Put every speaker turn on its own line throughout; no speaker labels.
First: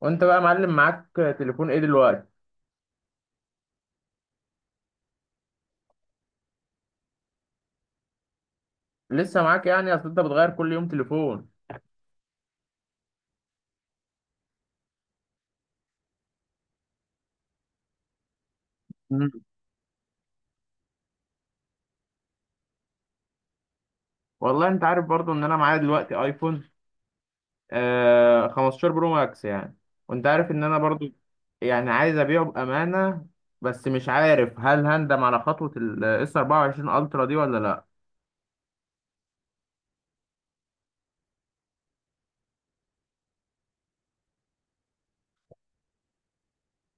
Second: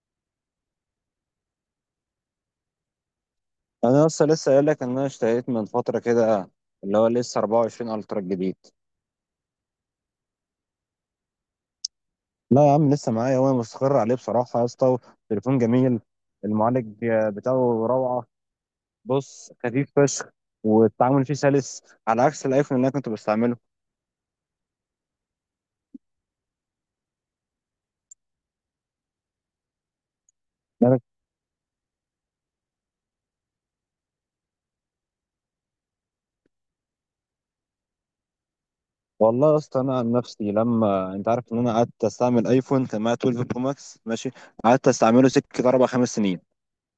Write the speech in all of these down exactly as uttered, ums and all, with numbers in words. وانت بقى معلم معاك تليفون ايه دلوقتي؟
انا لسه لسه قايل لك ان انا اشتريت من فتره كده. اللي هو لسه أربعة وعشرين الترا الجديد.
لسه معاك؟ يعني اصل انت بتغير كل يوم تليفون.
لا يا عم، لسه معايا وانا مستقر عليه بصراحه يا اسطى. تليفون جميل، المعالج بتاعه روعه.
مم.
بص، خفيف فشخ، والتعامل فيه سلس، على عكس الايفون اللي انا كنت بستعمله.
والله انت عارف برضو ان انا معايا دلوقتي ايفون آه خمستاشر برو ماكس يعني. وانت عارف ان انا
أنا-
برضو يعني عايز ابيعه بامانه، بس مش عارف هل هندم على خطوه الاس اربعه وعشرين الترا دي ولا
والله يا اسطى، انا عن نفسي، لما انت عارف ان انا قعدت استعمل ايفون تمانية اثني عشر برو ماكس، ماشي؟ قعدت استعمله سكه اربع خمس سنين،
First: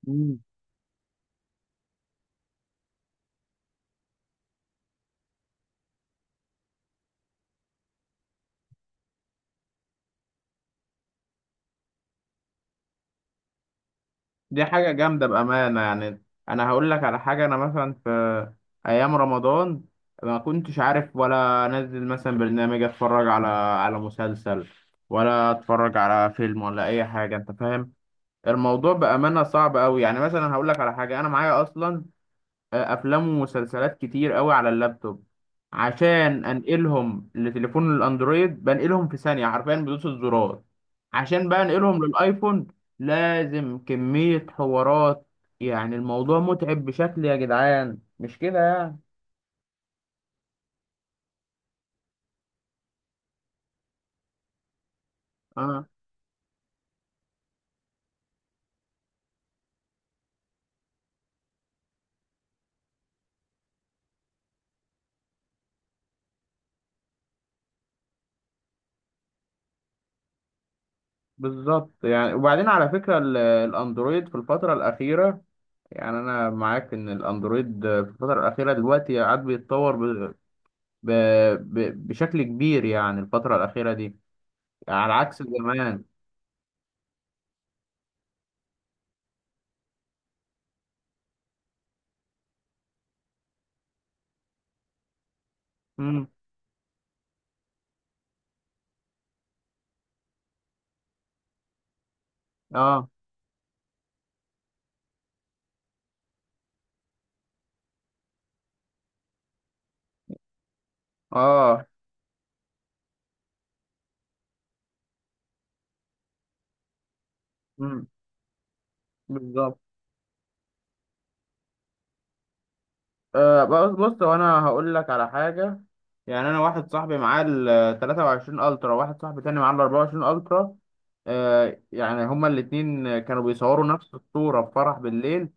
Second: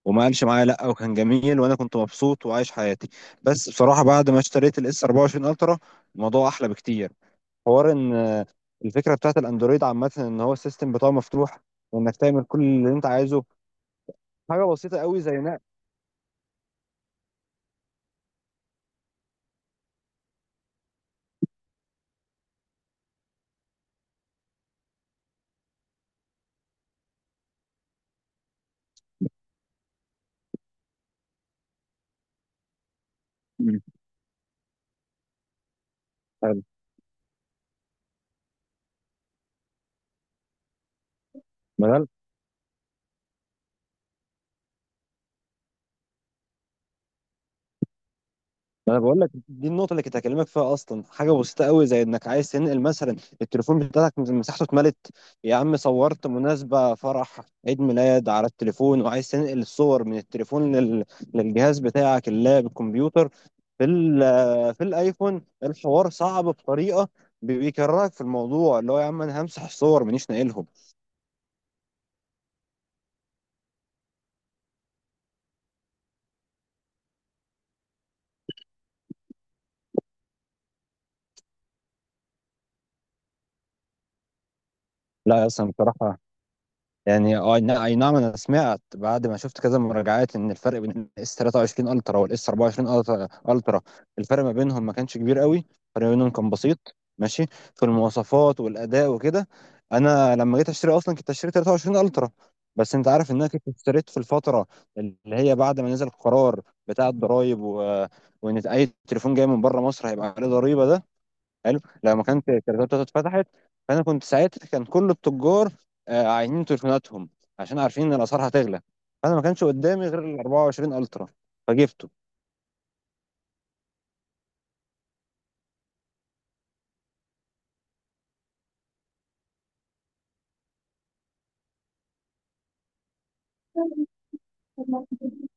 وما
لا.
قالش معايا لا، وكان جميل وانا كنت مبسوط وعايش حياتي. بس بصراحه بعد ما اشتريت الاس أربعة وعشرين الترا، الموضوع احلى بكتير. حوار ان آه، الفكره بتاعت الاندرويد عامه ان هو السيستم بتاعه مفتوح، وانك تعمل كل اللي انت عايزه.
دي
حاجه
حاجة
بسيطه قوي
جامدة
زي نقل.
بأمانة يعني. أنا هقول لك على حاجة، أنا مثلا في أيام رمضان ما كنتش عارف ولا أنزل مثلا برنامج أتفرج على على مسلسل، ولا أتفرج على فيلم ولا أي حاجة، أنت فاهم. الموضوع بأمانة صعب أوي. يعني مثلا هقول لك على حاجة، أنا معايا أصلا آه، افلام
مم.
ومسلسلات كتير قوي على اللابتوب. عشان
حلو.
انقلهم لتليفون الاندرويد بنقلهم في ثانيه، حرفيا بدوس الزرار. عشان بقى انقلهم للايفون لازم كميه حوارات، يعني الموضوع متعب بشكل يا جدعان، مش كده
ما
يعني؟
انا بقول لك، دي النقطه اللي كنت هكلمك فيها اصلا. حاجه بسيطه قوي زي انك عايز تنقل مثلا، التليفون بتاعك مساحته اتملت، يا عم
اه.
صورت مناسبه، فرح، عيد ميلاد على التليفون، وعايز تنقل الصور من التليفون لل... للجهاز بتاعك، اللاب، الكمبيوتر. في ال... في الايفون الحوار صعب بطريقه، بي- بيكرهك في الموضوع، اللي هو يا عم، انا همسح الصور مانيش ناقلهم.
بالظبط يعني. وبعدين على فكره ال- الاندرويد في الفتره الاخيره، يعني انا معاك ان الاندرويد في الفتره الاخيره دلوقتي قاعد بيتطور ب... ب... ب... بشكل كبير، يعني الفتره الاخيره دي على
لا
عكس
يا اسطى
زمان.
بصراحه، يعني اه نا- اي نعم، انا سمعت بعد ما شفت كذا مراجعات ان الفرق بين الاس تلاتة وعشرين الترا والاس أربعة وعشرين الترا الترا الفرق ما بينهم ما كانش كبير قوي، الفرق ما
امم.
بينهم كان بسيط، ماشي، في المواصفات والاداء وكده. انا لما جيت اشتري اصلا كنت اشتري ثلاثة وعشرين الترا، بس
اه.
انت عارف ان انا كنت اشتريت في الفتره اللي هي بعد ما نزل القرار بتاع الضرايب و... وان اي تليفون جاي من بره مصر هيبقى عليه ضريبه ده، حلو،
اه.
لما كانت الشركات بتاعته اتفتحت. فانا كنت ساعتها، كان كل التجار آه، عاينين تليفوناتهم عشان
امم.
عارفين ان الاسعار هتغلى، فانا ما كانش
بالظبط.
قدامي غير ال أربعة وعشرين الترا فجبته.
آه بص بص، هو انا هقول لك على حاجه. يعني انا واحد صاحبي معاه ال تلاته وعشرين الترا، واحد صاحبي تاني معاه ال اربعه وعشرين الترا. آه يعني هما الاتنين كانوا بيصوروا نفس الصوره في فرح بالليل.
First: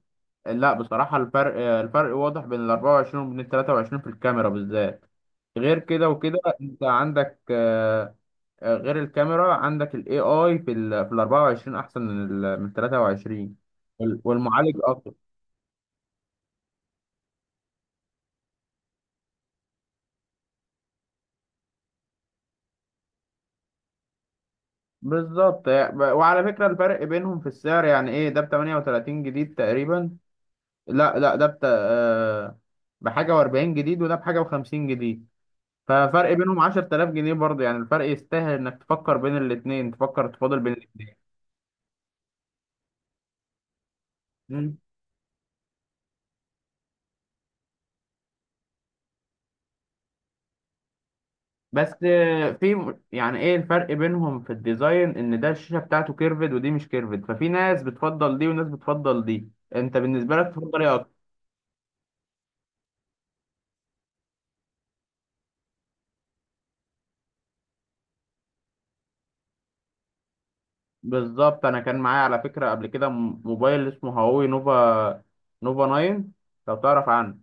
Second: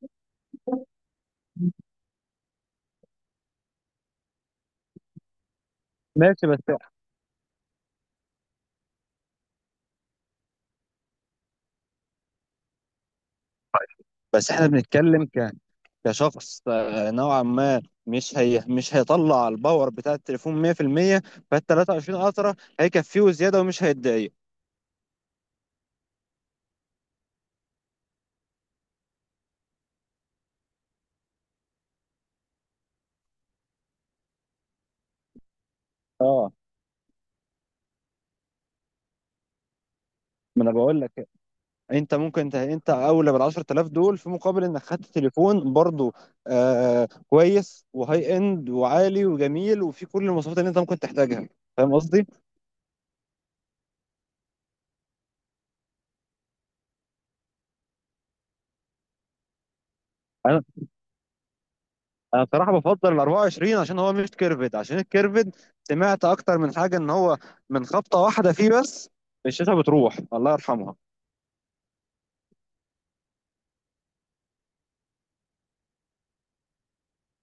لا بصراحه، الفرق آه، الفرق واضح بين ال اربعة وعشرون وبين ال تلاته وعشرين في الكاميرا بالذات. غير كده وكده،
ماشي بس
انت عندك آه، آه، غير الكاميرا، عندك ال ايه آي في ال في ال اربعه وعشرين أحسن من ال من ثلاثة وعشرون. وال-
بس احنا
والمعالج أقوى.
بنتكلم ك... كشخص، آه، نوعا ما، مش هي مش هيطلع الباور بتاع التليفون ميه في الميه، فال تلاتة وعشرين الترا هيكفيه زياده ومش هيتضايق.
بالظبط يعني. ب- وعلى فكرة الفرق بينهم في السعر، يعني إيه، ده ب تمانيه وتلاتين جديد تقريبا. لا لا، ده بت... آه، بحاجة و40 جديد، وده بحاجة و50 جديد. ففرق
اه،
بينهم عشر تلاف جنيه برضه، يعني الفرق يستاهل إنك تفكر بين الاتنين، تفكر تفاضل
ما انا
بين
بقول
الاتنين.
لك، انت ممكن، انت انت اولى بال عشرة آلاف دول في مقابل انك خدت تليفون برضو، آه كويس وهاي اند وعالي وجميل وفي كل المواصفات اللي انت ممكن تحتاجها.
بس
فاهم قصدي؟
في م- يعني ايه الفرق بينهم في الديزاين؟ ان ده الشاشة بتاعته كيرفد، ودي مش كيرفد. ففي ناس بتفضل دي وناس بتفضل دي. انت بالنسبة لك
انا
تفضل ايه اكتر؟
انا بصراحه بفضل ال أربعة وعشرين عشان هو مش كيرفد، عشان الكيرفد سمعت اكتر من حاجه ان هو من خبطه واحده فيه بس الشاشه بتروح الله يرحمها.
بالظبط. انا كان معايا على فكرة قبل كده م- موبايل اسمه هواوي نوفا نوفا تسعه، لو تعرف عنه.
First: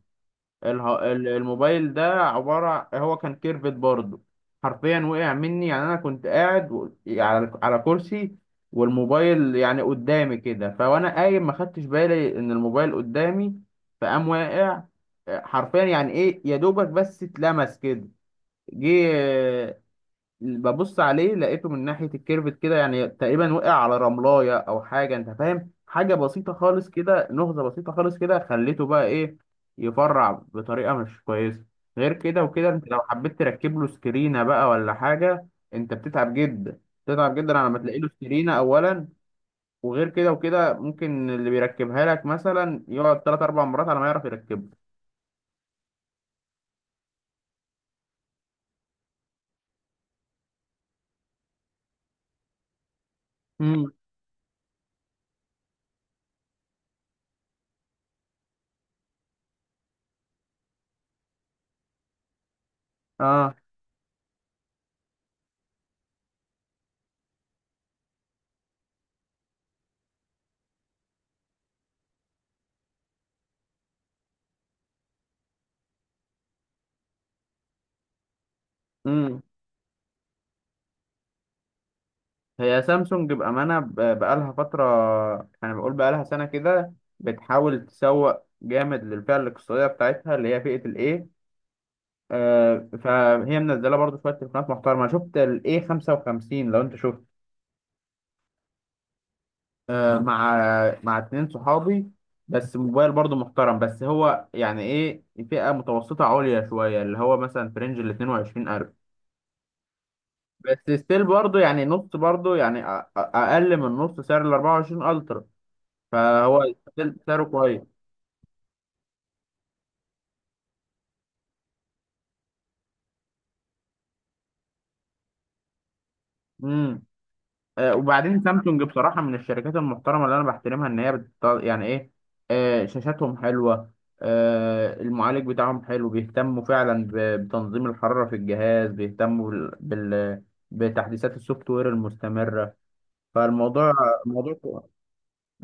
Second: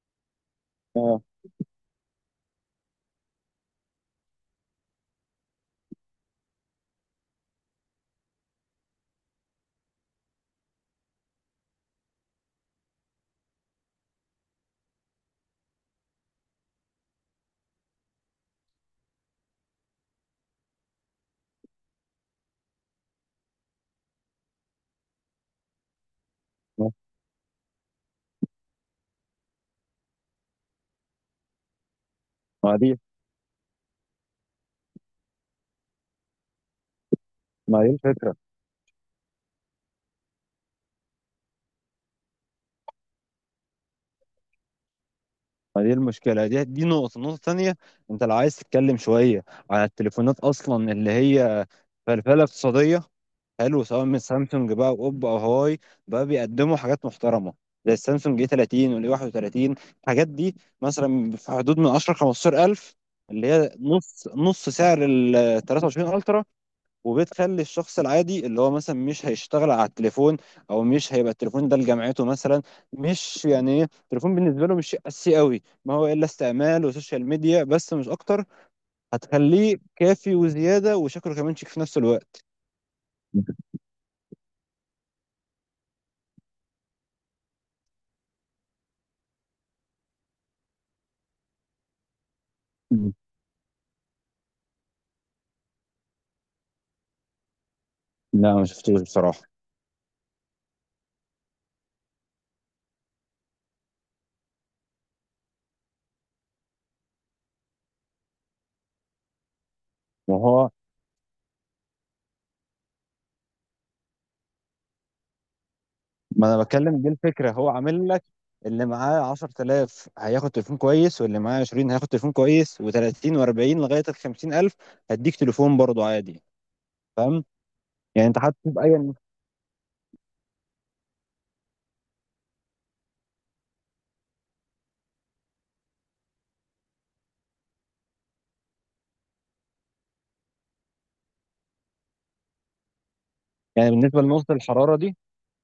اله-
اه،
ال- الموبايل ده عبارة، هو كان كيرفت برضه. حرفيا وقع مني. يعني انا كنت قاعد و- على على كرسي، والموبايل يعني قدامي كده. فوانا قايم ما خدتش بالي ان الموبايل قدامي، فقام واقع. حرفيا، يعني ايه، يا دوبك بس اتلمس كده. جه ببص عليه، لقيته من ناحية الكيرفت كده يعني تقريبا وقع على رملاية أو حاجة أنت فاهم، حاجة بسيطة خالص
ما
كده، نهضة بسيطة خالص كده. خليته بقى إيه؟ يفرع بطريقة مش كويسة. غير كده وكده،
ما
أنت
دي
لو حبيت تركب له سكرينة بقى ولا حاجة، أنت بتتعب جدا، بتتعب جدا على ما
ما دي
تلاقي له
الفكره،
سكرينة أولا. وغير كده وكده ممكن اللي بيركبها لك مثلا يقعد تلات أربع مرات على ما يعرف يركبها.
ما دي المشكله، دي دي نقطه النقطه الثانيه. انت لو عايز تتكلم شويه على التليفونات اصلا اللي هي فلفله اقتصاديه، حلو،
امم.
سواء من سامسونج بقى واوب او هواوي، بقى بيقدموا حاجات محترمه زي السامسونج اي تلاتين والاي واحد وتلاتين، الحاجات دي مثلا في حدود من عشرة خمسة عشر ألف، اللي هي نص نص سعر ال تلاتة وعشرين الترا، وبتخلي الشخص العادي اللي هو مثلا مش هيشتغل على التليفون، او مش هيبقى التليفون ده لجامعته مثلا، مش يعني ايه، التليفون بالنسبه له مش شيء اساسي قوي، ما هو الا استعمال وسوشيال ميديا بس مش اكتر،
اه.
هتخليه كافي وزياده وشكله كمان شيك في نفس الوقت.
هي سامسونج بأمانة ب- بقالها فترة، أنا بقول بقالها سنة كده، بتحاول تسوق جامد للفئة الاقتصادية بتاعتها، اللي هي فئة الإيه. آه فهي منزلة برضو شوية تليفونات محترمة، أنا شفت الإيه خمسه وخمسين، لو أنت شفت.
لا، ما شفتوش بصراحة.
آه مع مع اتنين صحابي. بس موبايل برضو محترم. بس هو يعني إيه، فئة متوسطة عليا شوية، اللي هو مثلا في رينج ال اتنين وعشرين الف.
وهو،
بس ستيل برضو يعني نص، برضو يعني أ- أ- أقل من نص سعر ال اربعه وعشرين ألترا.
ما انا
فهو
بتكلم، دي
سعره
الفكرة، هو
كويس.
عامل لك اللي معاه عشرة آلاف هياخد تليفون كويس، واللي معاه عشرين هياخد تليفون كويس، و30 و40 لغاية ال خمسين ألف، هديك تليفون برضه عادي.
امم.
فاهم؟
آه
يعني انت
وبعدين
حتى
سامسونج
بأي.
بصراحه من الشركات المحترمه اللي انا بحترمها، ان هي بت... يعني ايه، آه شاشاتهم حلوه. آه المعالج بتاعهم حلو، بيهتموا فعلا ب... بتنظيم الحراره في الجهاز، بيهتموا بال... بال... بتحديثات السوفت وير المستمره.
يعني
فالموضوع
بالنسبة لنقطة
الموضوع كو-.
الحرارة دي،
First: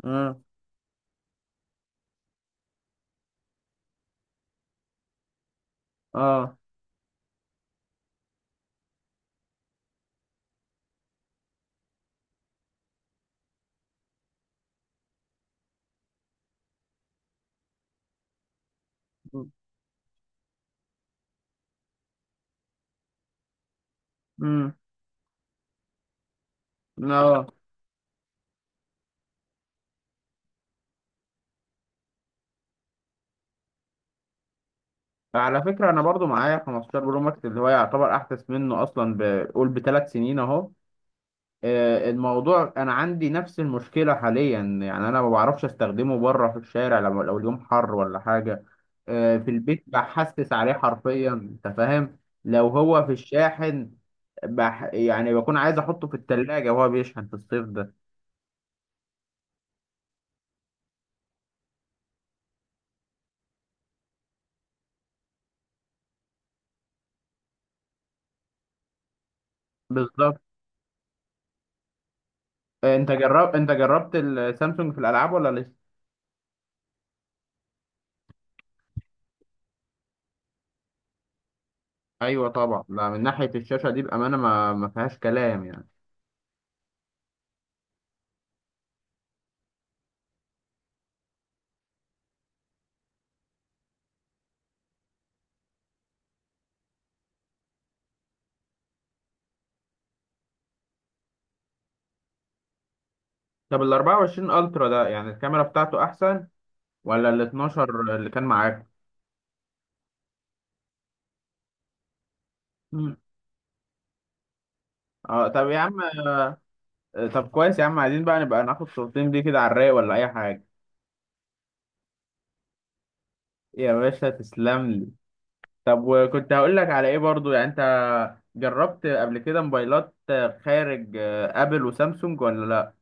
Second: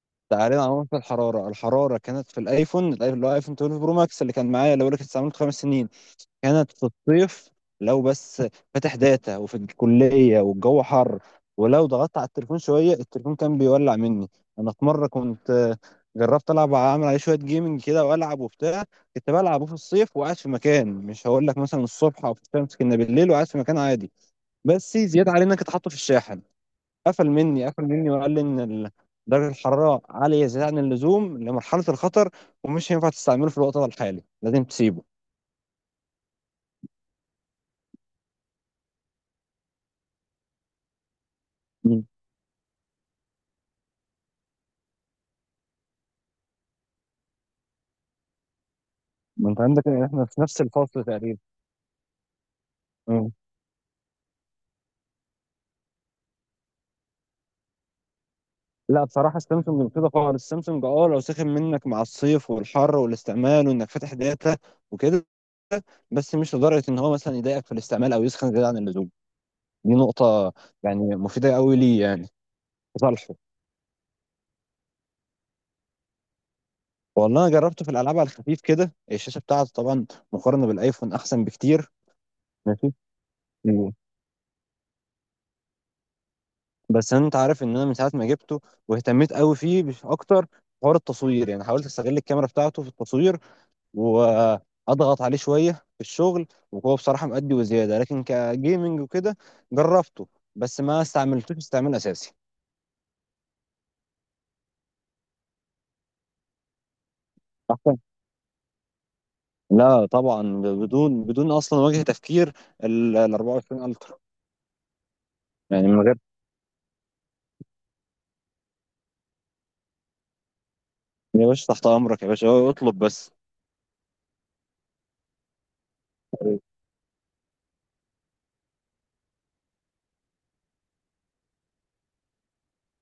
اه.
تعالى على نقطة الحرارة، الحرارة كانت في الايفون الايفون اللي هو ايفون اتناشر برو ماكس اللي كان معايا، اللي بقول لك استعملته خمس سنين،
اه.
كانت في الصيف لو بس فاتح داتا وفي الكلية والجو حر، ولو ضغطت على التليفون شوية التليفون كان بيولع مني. أنا في مرة كنت آه، جربت ألعب، أعمل عليه شوية جيمنج كده، وألعب وبتاع، كنت بلعبه في الصيف وقاعد في مكان، مش هقول لك مثلا الصبح أو في الشمس، كنا بالليل وقاعد في مكان عادي،
امم.
بس زيادة علينا كنت حاطه في الشاحن، قفل
اه.
مني، قفل مني، وقال لي إن ال- درجة الحرارة عالية زيادة عن اللزوم لمرحلة الخطر، ومش هينفع تستعمله في الوقت ده الحالي، لازم تسيبه.
على فكره انا برضو معايا خمستاشر برو ماكس، اللي هو يعتبر احدث منه اصلا، بقول بثلاث سنين اهو. آه، الموضوع انا عندي نفس المشكله حاليا. يعني انا ما بعرفش استخدمه بره في الشارع، لو لو اليوم حر ولا حاجه. آه،
ما
في
انت
البيت
عندك، احنا في
بحسس
نفس
عليه
الفصل
حرفيا،
تقريبا.
انت فاهم. لو هو في
مم.
الشاحن، بح، يعني بكون عايز احطه في التلاجة وهو بيشحن في الصيف ده.
لا بصراحة السامسونج كده خالص، السامسونج اه لو سخن منك مع الصيف والحر والاستعمال وانك فاتح داتا وكده، بس مش لدرجة ان هو مثلا يضايقك في الاستعمال او يسخن زيادة عن اللزوم، دي
بالظبط.
نقطة يعني مفيدة قوي ليه، يعني
آه، انت
لصالحه.
جرب، انت جربت السامسونج في الالعاب ولا لسه؟
والله انا جربته في الالعاب على الخفيف كده، الشاشة بتاعته طبعا مقارنة بالايفون احسن بكتير.
ايوه طبعا.
ماشي.
لا، من ناحيه الشاشه
مم.
دي بامانه ما ما فيهاش كلام يعني.
بس انت عارف ان انا من ساعة ما جبته واهتميت قوي فيه بش- اكتر، حوار التصوير، يعني حاولت استغل الكاميرا بتاعته في التصوير، واضغط عليه شويه في الشغل، وهو بصراحه مأدي وزياده، لكن كجيمنج وكده جربته، بس ما استعملتوش استعمال اساسي.
طب ال اربعه وعشرين الترا ده، يعني الكاميرا بتاعته احسن ولا ال
أحسن.
اتناشر اللي كان معاك؟
لا طبعا، بدون بدون اصلا وجه تفكير، ال ال أربعة وعشرين الترا،
اه. طب يا
يعني من
عم.
غير.
آه، طب كويس يا عم، عايزين بقى نبقى ناخد صورتين دي كده على الرايق ولا اي حاجه.
يا باشا تحت امرك، يا باشا، هو اطلب بس.
يا باشا تسلم لي. طب وكنت هقول لك على ايه برضو، يعني انت جربت قبل كده موبايلات آه، خارج آه، ابل وسامسونج، ولا لا؟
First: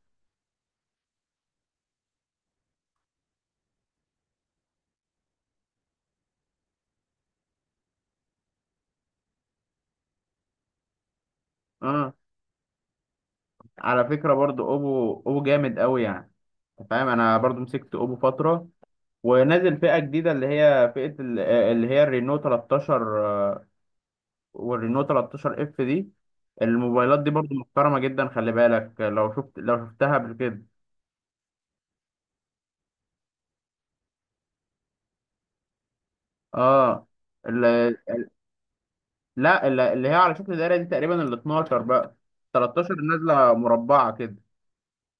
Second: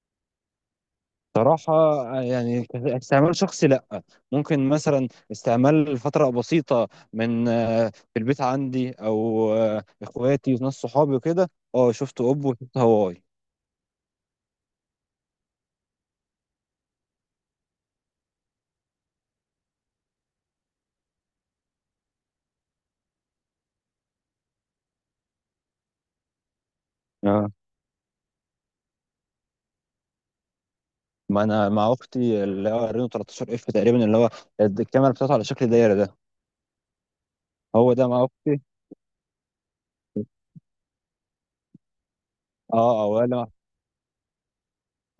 صراحة، يعني استعمال شخصي لا، ممكن مثلا استعمال لفترة بسيطة، من آه، في البيت عندي، او آه، اخواتي وناس صحابي وكده. اه،
اه.
شفت اوبو وشفت هواوي.
على فكره برضو اوبو اوبو جامد قوي يعني. انت فاهم، انا برضو مسكت اوبو فتره، ونازل فئه جديده اللي هي فئه ال- آه، اللي هي الرينو تلتاشر، والرينو تلتاشر اف دي. الموبايلات دي برضو محترمة جدا. خلي بالك، لو شفت لو شفتها قبل كده.
ما انا مع اختي اللي هو رينو تلتاشر اف تقريبا، اللي هو الكاميرا بتاعته على شكل دايره ده.
اه ال-
هو ده مع اختي.
لا ال- اللي هي على شكل دايرة دي تقريبا ال اتناشر بقى.
اه
تلتاشر
اه، ولا،
نازلة مربعة كده.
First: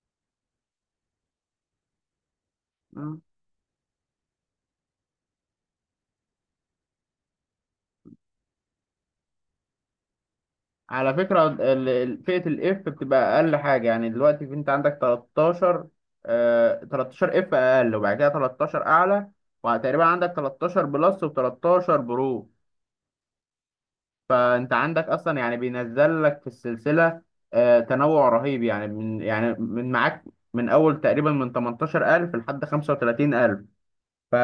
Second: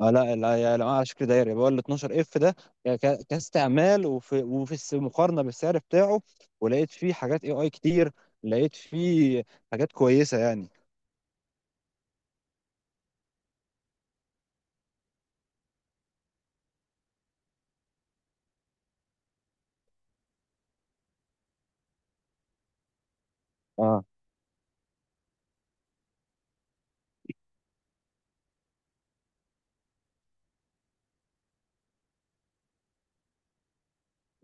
آه لا لا، يا لا، على شكل دايره يبقى ال اتناشر اف ده، ك-
مم.
ك- كاستعمال وفي وفي الس- مقارنه بالسعر بتاعه، ولقيت فيه حاجات اي اي كتير، لقيت فيه حاجات كويسه يعني.
على فكرة ال- ال- فئة الاف بتبقى أقل حاجة. يعني دلوقتي في- أنت عندك تلتاشر، آه تلتاشر اف أقل، وبعد كده تلتاشر أعلى، وتقريبا عندك تلتاشر بلس و13 برو.
اه،
فانت عندك اصلا يعني بينزل لك في السلسله آه، تنوع رهيب. يعني من يعني من معاك من اول تقريبا من تمنتاشر الف لحد خمسه وتلاتين الف.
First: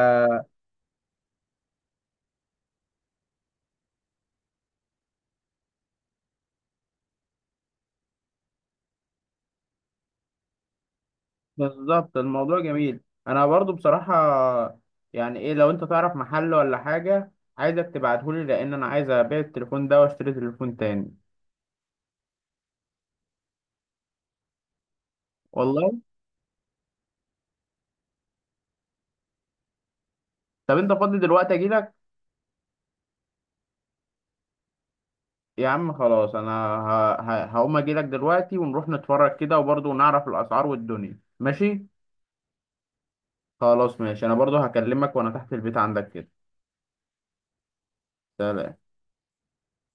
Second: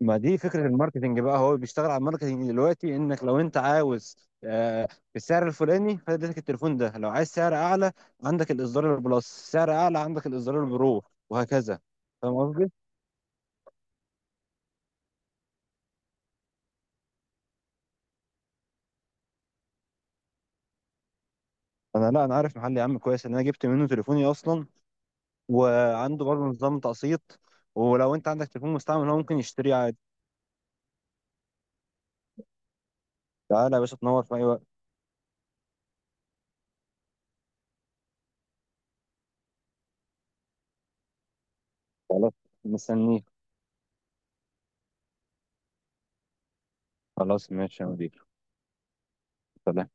ما دي فكرة الماركتينج بقى، هو بيشتغل على الماركتينج دلوقتي، انك لو انت عاوز آه، بالسعر الفلاني فادتك التليفون ده، لو عايز سعر اعلى عندك الاصدار البلس، سعر اعلى عندك الاصدار البرو، وهكذا. فاهم
الموضوع
قصدي؟
جميل. انا برضو بصراحه يعني ايه، لو انت تعرف محل ولا حاجه عايزك تبعتهولي، لان انا عايز ابيع التليفون ده واشتري تليفون تاني.
انا، لا، انا عارف محل يا عم كويس ان انا جبت منه تليفوني اصلا،
والله.
وعنده برضه نظام تقسيط، ولو انت عندك تليفون مستعمل هو ممكن يشتريه عادي.
طب انت فاضي دلوقتي اجيلك؟
تعالى يا باشا، تنور في اي وقت.
يا عم خلاص انا ه- ه- هقوم اجيلك دلوقتي ونروح نتفرج كده وبرضو نعرف الاسعار والدنيا ماشي.
خلاص، مستنيك.
خلاص ماشي، انا برضو هكلمك وانا تحت البيت عندك كده.
خلاص ماشي يا مدير.
سلام.
سلام.